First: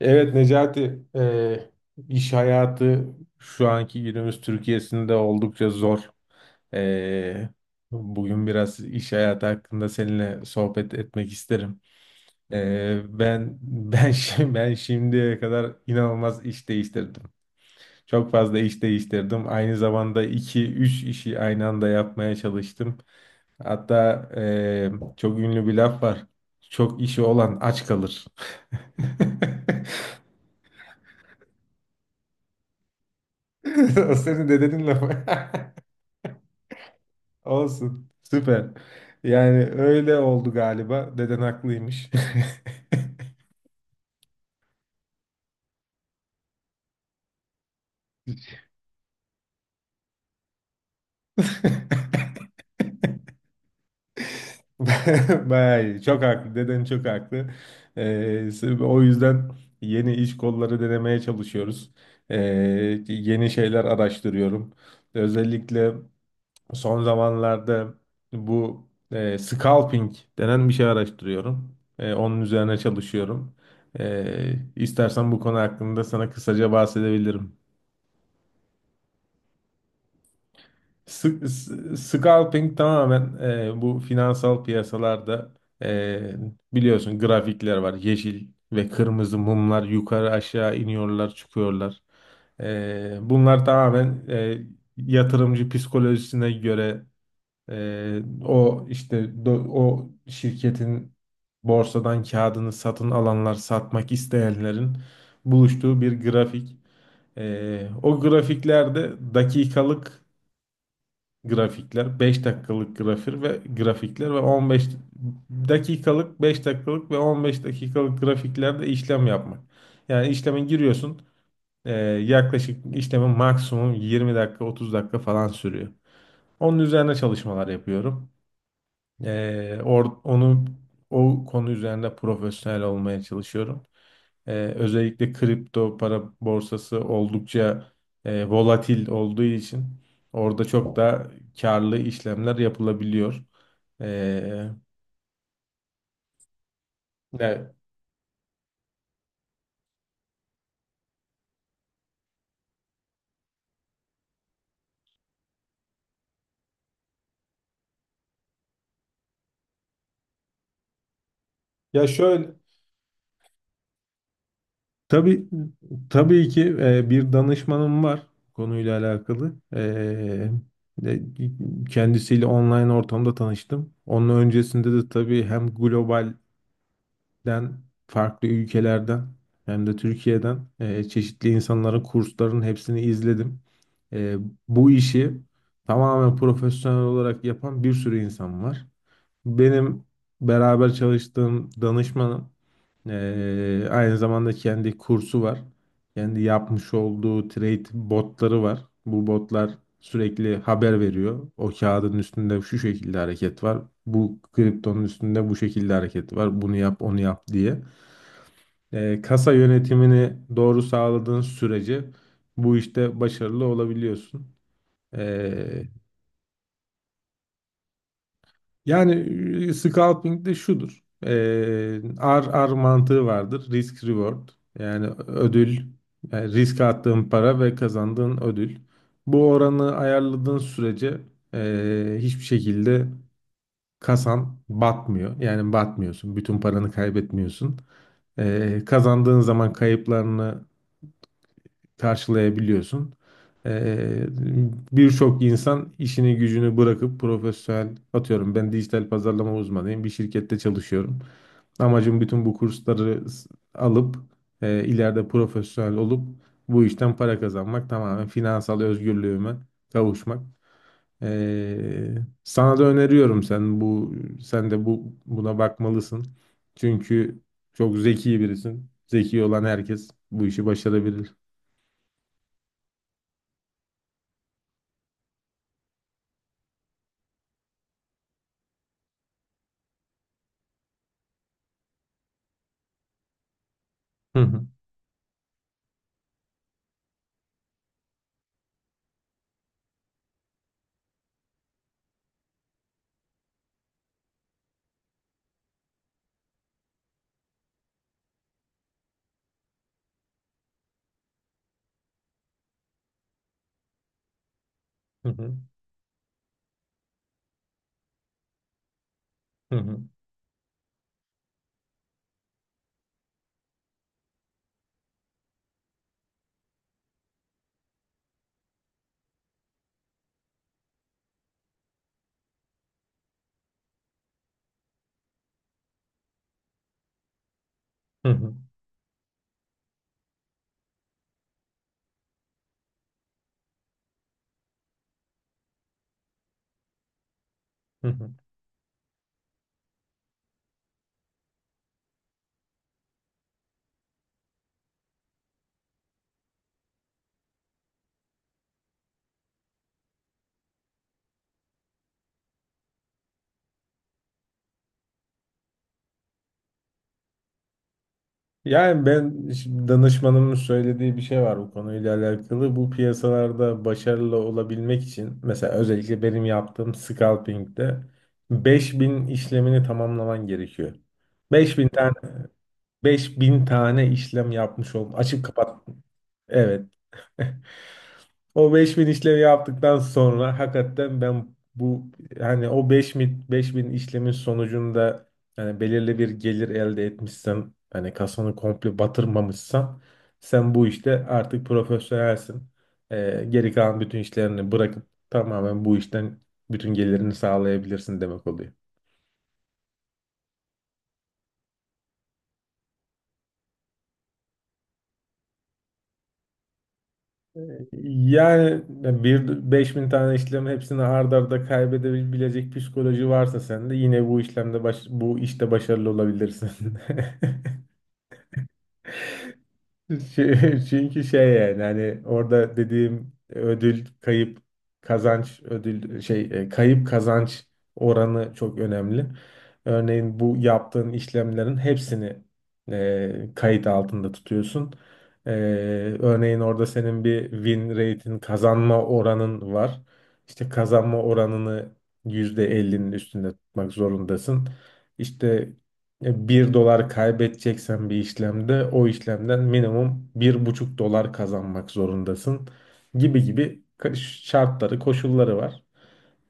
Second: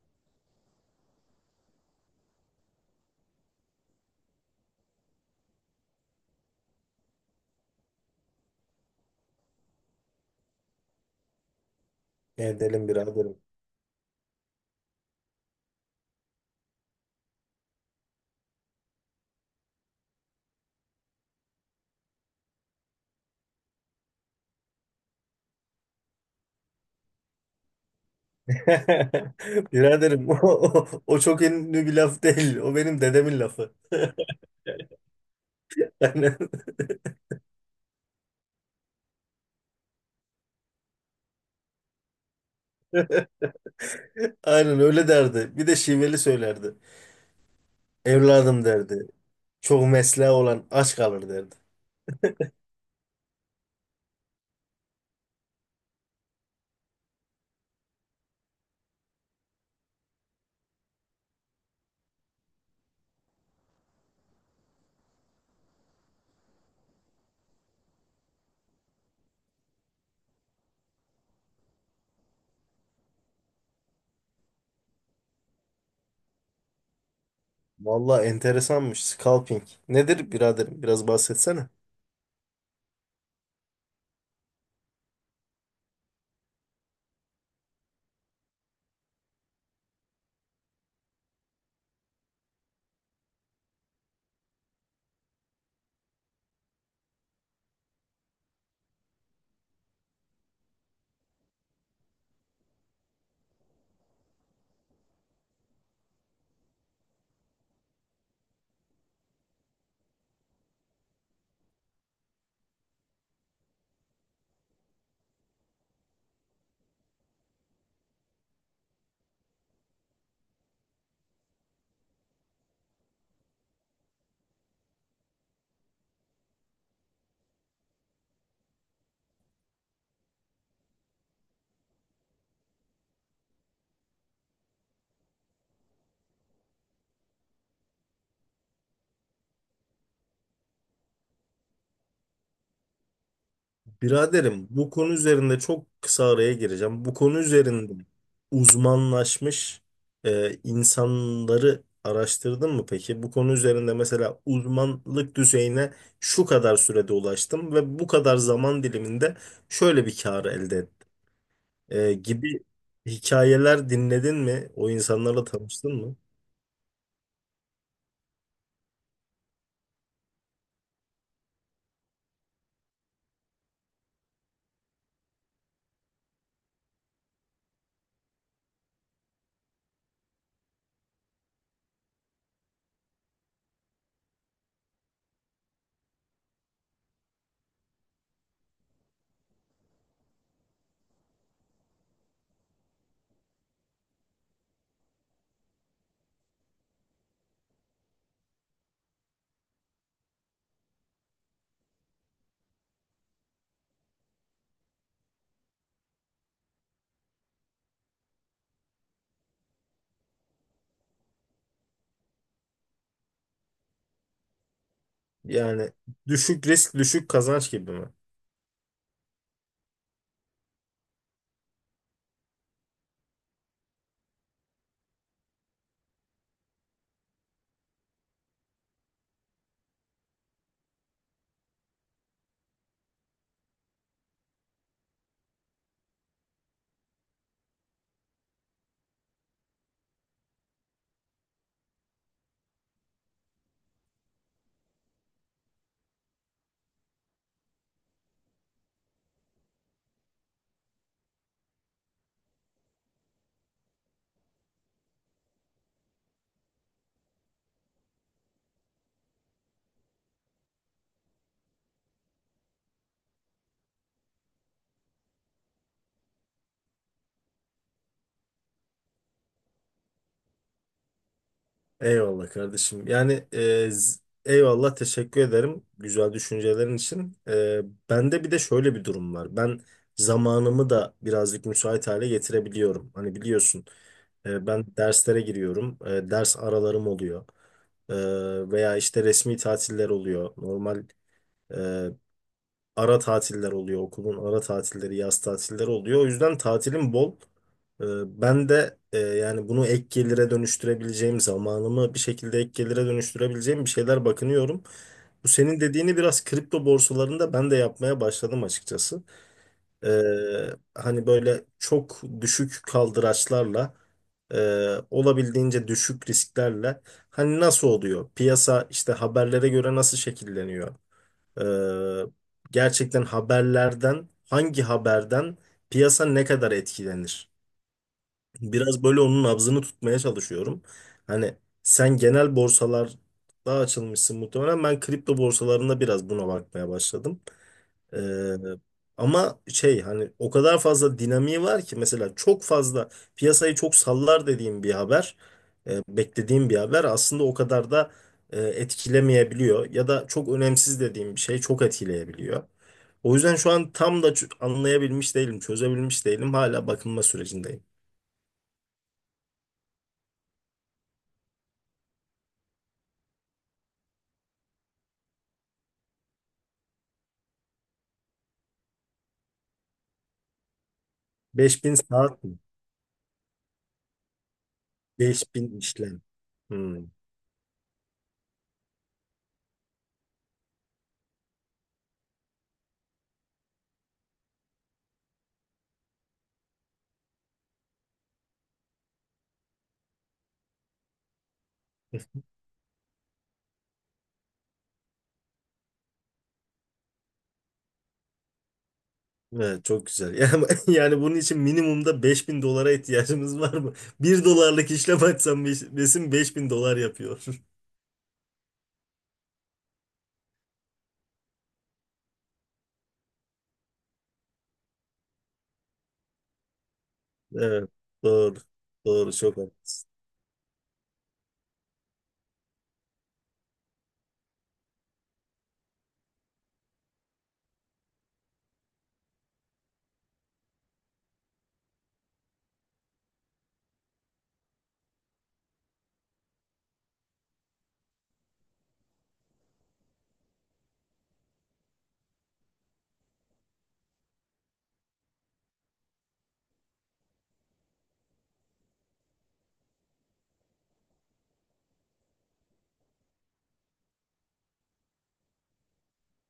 Evet Necati, iş hayatı şu anki günümüz Türkiye'sinde oldukça zor. E, Bugün biraz iş hayatı hakkında seninle sohbet etmek isterim. Edelim E, biraderim. ben ben ben şimdiye kadar inanılmaz iş değiştirdim. Çok fazla iş değiştirdim. Aynı zamanda iki üç işi aynı anda yapmaya çalıştım. Hatta çok ünlü bir laf var. Çok işi olan aç kalır. Biraderim o, o, o çok ünlü bir laf değil. O benim dedemin lafı. O senin dedenin lafı. Aynen. Olsun. Süper. Yani öyle oldu galiba. Deden haklıymış. Aynen öyle derdi. Bir de şiveli söylerdi. Evladım derdi. Çok mesleği olan aç kalır derdi. Bayağı iyi. Çok haklı. Deden çok haklı. Sırf o yüzden yeni iş kolları denemeye çalışıyoruz. Ee, Yeni şeyler araştırıyorum. Özellikle son zamanlarda bu scalping denen bir şey araştırıyorum. Onun üzerine çalışıyorum. İstersen bu konu hakkında sana kısaca bahsedebilirim. Vallahi enteresanmış. Scalping. Nedir biraderim? Biraz bahsetsene. Scalping tamamen, bu finansal piyasalarda, e, biliyorsun, grafikler var. Yeşil ve kırmızı mumlar yukarı aşağı iniyorlar çıkıyorlar. Bunlar tamamen, yatırımcı psikolojisine göre, Ee, o işte, o şirketin borsadan kağıdını satın alanlar, satmak isteyenlerin buluştuğu bir grafik. O grafiklerde dakikalık grafikler, 5 dakikalık grafik ve grafikler ve 15 dakikalık, 5 dakikalık ve 15 dakikalık grafiklerde işlem yapmak. Yani işleme giriyorsun. Yaklaşık işlemin maksimum 20 dakika, 30 dakika falan sürüyor. Onun üzerine çalışmalar yapıyorum. Or- onu O konu üzerinde profesyonel olmaya çalışıyorum. Özellikle kripto para borsası oldukça volatil olduğu için orada çok da karlı işlemler yapılabiliyor. Biraderim, Ee, bu konu üzerinde çok kısa araya gireceğim. Bu konu Ya, üzerinde uzmanlaşmış insanları araştırdın mı peki? Bu konu üzerinde mesela uzmanlık düzeyine şu kadar sürede ulaştım ve bu kadar zaman diliminde şöyle bir kar elde ettim ya şöyle, gibi hikayeler dinledin mi? O insanlarla tabii tanıştın mı? tabii ki bir danışmanım var konuyla alakalı. E, Kendisiyle online ortamda tanıştım. Onun öncesinde de tabii hem global den farklı ülkelerden hem de Türkiye'den çeşitli insanların kurslarının hepsini izledim. E, Bu işi tamamen profesyonel olarak yapan bir sürü insan var. Benim beraber çalıştığım danışmanım, aynı zamanda kendi kursu var. Kendi yapmış olduğu trade botları var. Bu botlar sürekli haber veriyor. O kağıdın üstünde şu şekilde hareket var. Bu kriptonun üstünde bu şekilde hareket var. Bunu yap, onu yap diye. Kasa yönetimini doğru sağladığın sürece bu işte başarılı olabiliyorsun. E, Yani düşük risk düşük kazanç gibi mi? Yani, scalping de şudur. RR mantığı vardır. Risk reward. Yani ödül, yani risk attığın para ve kazandığın ödül. Bu oranı ayarladığın sürece, hiçbir şekilde kasan batmıyor. Yani batmıyorsun. Bütün paranı kaybetmiyorsun. Kazandığın zaman kayıplarını karşılayabiliyorsun. Ee, Birçok insan işini gücünü bırakıp profesyonel, atıyorum, ben dijital pazarlama uzmanıyım, bir şirkette çalışıyorum. Amacım bütün bu kursları alıp, ileride profesyonel olup bu işten para kazanmak, tamamen finansal özgürlüğüme kavuşmak. Ee, Sana da öneriyorum, sen de buna bakmalısın. Çünkü çok zeki birisin. Zeki olan herkes bu işi başarabilir. Eyvallah kardeşim. Yani eyvallah, teşekkür ederim güzel düşüncelerin için. Bende bir de şöyle bir durum var. Ben zamanımı da birazcık müsait hale getirebiliyorum. Hani biliyorsun, Hı hı. Ben derslere giriyorum. E, ders aralarım oluyor. E, Veya işte resmi tatiller oluyor. Normal, e, ara tatiller oluyor, okulun ara tatilleri, yaz tatilleri oluyor. O yüzden tatilim bol. Ee, Ben de yani bunu ek gelire dönüştürebileceğim, zamanımı bir şekilde ek gelire dönüştürebileceğim bir şeyler bakınıyorum. Hı Bu hı, senin dediğini, biraz kripto borsalarında ben de yapmaya başladım açıkçası. hı hı, Ee, Hani böyle çok düşük kaldıraçlarla, e, olabildiğince düşük risklerle hani nasıl oluyor? Piyasa işte haberlere göre nasıl şekilleniyor? Ee, Gerçekten haberlerden, hangi haberden piyasa ne kadar etkilenir? hı hı, Biraz böyle onun nabzını tutmaya çalışıyorum. Hani sen genel borsalarda açılmışsın muhtemelen. Ben kripto borsalarında biraz buna bakmaya başladım. hı hı. Ee, Ama şey, hani o kadar fazla dinamiği var ki, mesela çok fazla piyasayı çok sallar dediğim bir haber, beklediğim bir haber aslında o kadar da etkilemeyebiliyor ya da çok önemsiz dediğim bir şey çok etkileyebiliyor. O yüzden şu an tam da anlayabilmiş değilim, çözebilmiş değilim. Hala bakınma sürecindeyim. Yani ben şimdi danışmanımın söylediği bir şey var bu konuyla alakalı. Bu piyasalarda başarılı olabilmek için mesela özellikle benim yaptığım scalping'de 5.000 işlemini tamamlaman gerekiyor. 5000 5000 tane saat mi? 5000 tane işlem yapmış ol. Açıp 5000 kapat. işlem. Evet. Hmm. O 5.000 işlemi yaptıktan sonra hakikaten ben bu, hani o beş bin işlemin sonucunda, yani belirli bir gelir elde etmişsen, hani kasanı komple batırmamışsan, sen bu işte artık profesyonelsin. Geri kalan bütün işlerini bırakıp tamamen bu işten bütün gelirini sağlayabilirsin demek oluyor. Evet, çok güzel. Yani, yani bunun için minimumda 5000 dolara ihtiyacımız var mı? Bir dolarlık işlem açsam beş- besin 5000 dolar yapıyor. Yani bir 5.000 tane işlem hepsini ard arda kaybedebilecek psikoloji varsa sende, yine bu işlemde bu işte başarılı olabilirsin. Evet, doğru. Doğru, çok haklısın. Çünkü şey, yani hani orada dediğim ödül kayıp kazanç ödül şey kayıp kazanç oranı çok önemli. Örneğin bu yaptığın işlemlerin hepsini kayıt altında tutuyorsun. E, Örneğin orada senin bir win rate'in, kazanma oranın var. İşte kazanma oranını %50'nin üstünde tutmak zorundasın. İşte 1 dolar kaybedeceksen bir işlemde, o işlemden minimum 1,5 dolar kazanmak zorundasın, gibi gibi şartları, koşulları var.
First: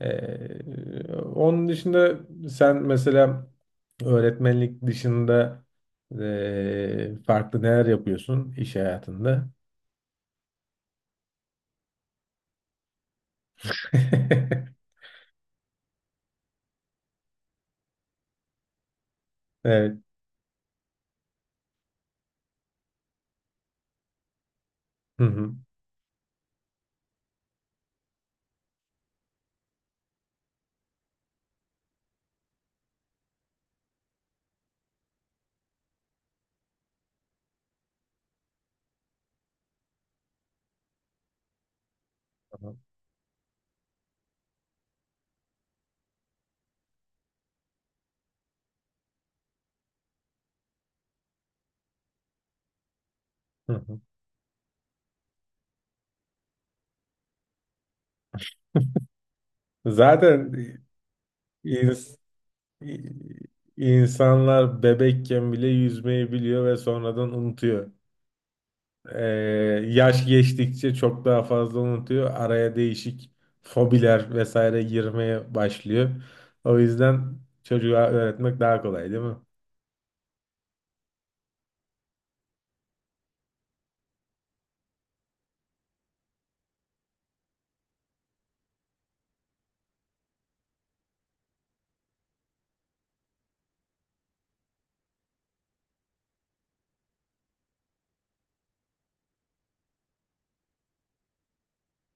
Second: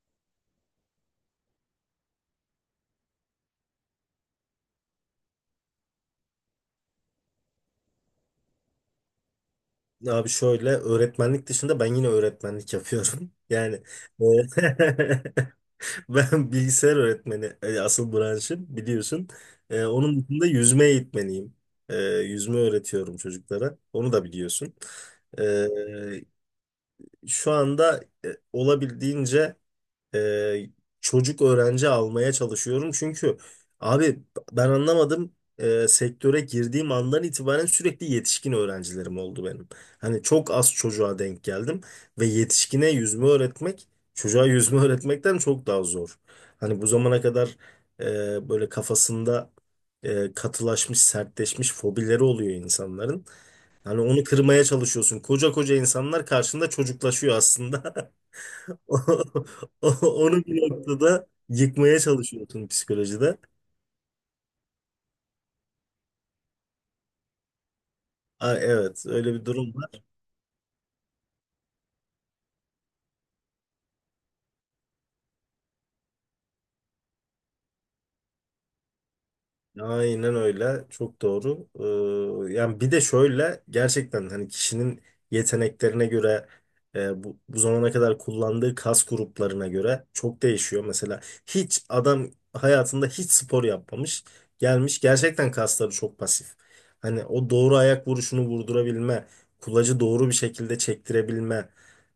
Onun dışında sen, mesela öğretmenlik dışında, farklı neler yapıyorsun iş hayatında? Abi şöyle, öğretmenlik dışında ben yine öğretmenlik yapıyorum. Yani, e, ben bilgisayar öğretmeni, asıl branşım, biliyorsun. E, Evet. onun dışında yüzme eğitmeniyim. E, yüzme öğretiyorum çocuklara. Onu da biliyorsun. Hı hı. E, Şu anda olabildiğince e, çocuk öğrenci almaya çalışıyorum. Çünkü abi, ben anlamadım, sektöre girdiğim andan itibaren sürekli yetişkin öğrencilerim oldu benim. Hani çok az çocuğa denk geldim ve Tamam. yetişkine yüzme öğretmek, çocuğa yüzme öğretmekten çok daha zor. Hani bu zamana kadar böyle kafasında katılaşmış, sertleşmiş fobileri oluyor insanların. Hı hı. Hani onu kırmaya çalışıyorsun. Koca koca insanlar karşında çocuklaşıyor aslında. Onu Zaten bir noktada yıkmaya ins- çalışıyorsun, psikolojide. insanlar bebekken bile yüzmeyi biliyor ve sonradan unutuyor. Aa, evet Ee, öyle bir durum. Yaş geçtikçe çok daha fazla unutuyor. Araya değişik fobiler vesaire girmeye başlıyor. O yüzden çocuğa öğretmek daha kolay, değil mi? Aynen öyle. Çok doğru. Yani bir de şöyle, gerçekten hani kişinin yeteneklerine göre, bu zamana kadar kullandığı kas gruplarına göre çok değişiyor. Mesela hiç adam hayatında hiç spor yapmamış, gelmiş, gerçekten kasları çok pasif. Hani o doğru ayak vuruşunu vurdurabilme, kulacı doğru bir şekilde çektirebilme,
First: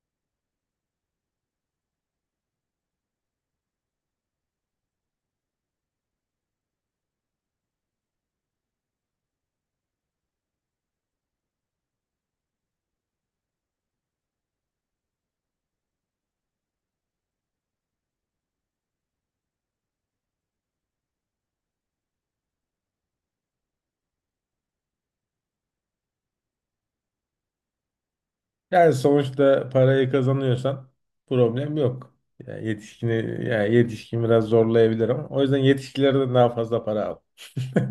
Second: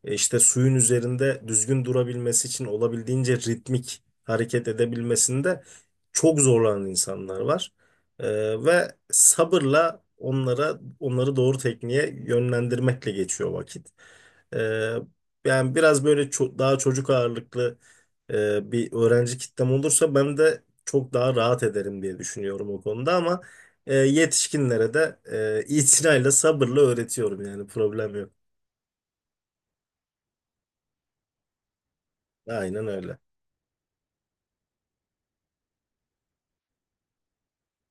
işte suyun üzerinde düzgün durabilmesi için olabildiğince ritmik hareket edebilmesinde çok zorlanan insanlar var. Ve sabırla onları doğru tekniğe yönlendirmekle geçiyor vakit. Ee, Yani biraz böyle, daha çocuk ağırlıklı bir öğrenci kitlem olursa ben de çok daha rahat ederim diye düşünüyorum o konuda, ama yetişkinlere de itinayla, sabırla öğretiyorum, yani problem yok. Yani sonuçta parayı kazanıyorsan problem yok. Yani Aynen öyle. yetişkini, yani yetişkin biraz zorlayabilir, ama o yüzden yetişkilerden daha fazla para al.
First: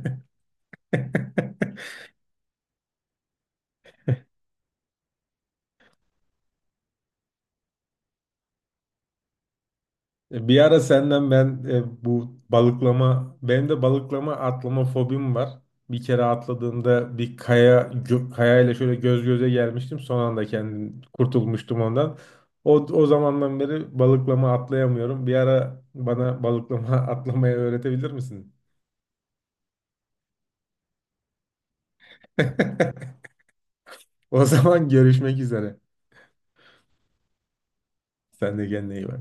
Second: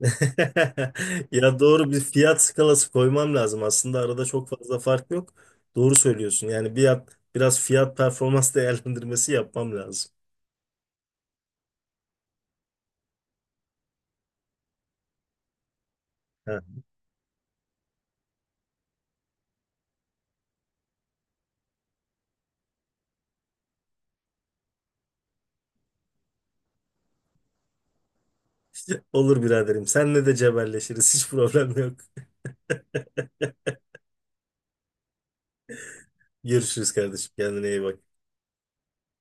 Ya, doğru bir fiyat skalası koymam lazım. Aslında arada çok fazla fark yok. Doğru söylüyorsun. Yani biraz fiyat performans değerlendirmesi yapmam lazım. Bir ara senden ben, bu balıklama, benim de balıklama atlama fobim var. Bir kere Ha. atladığımda bir kaya kayayla şöyle göz göze gelmiştim. Son anda kendim kurtulmuştum ondan. O zamandan beri balıklama atlayamıyorum. Bir ara bana balıklama atlamayı öğretebilir misin? Olur biraderim. Seninle de cebelleşiriz. Hiç problem yok. O zaman görüşmek üzere. Görüşürüz kardeşim. Kendine iyi bak. Sen de kendine iyi bak.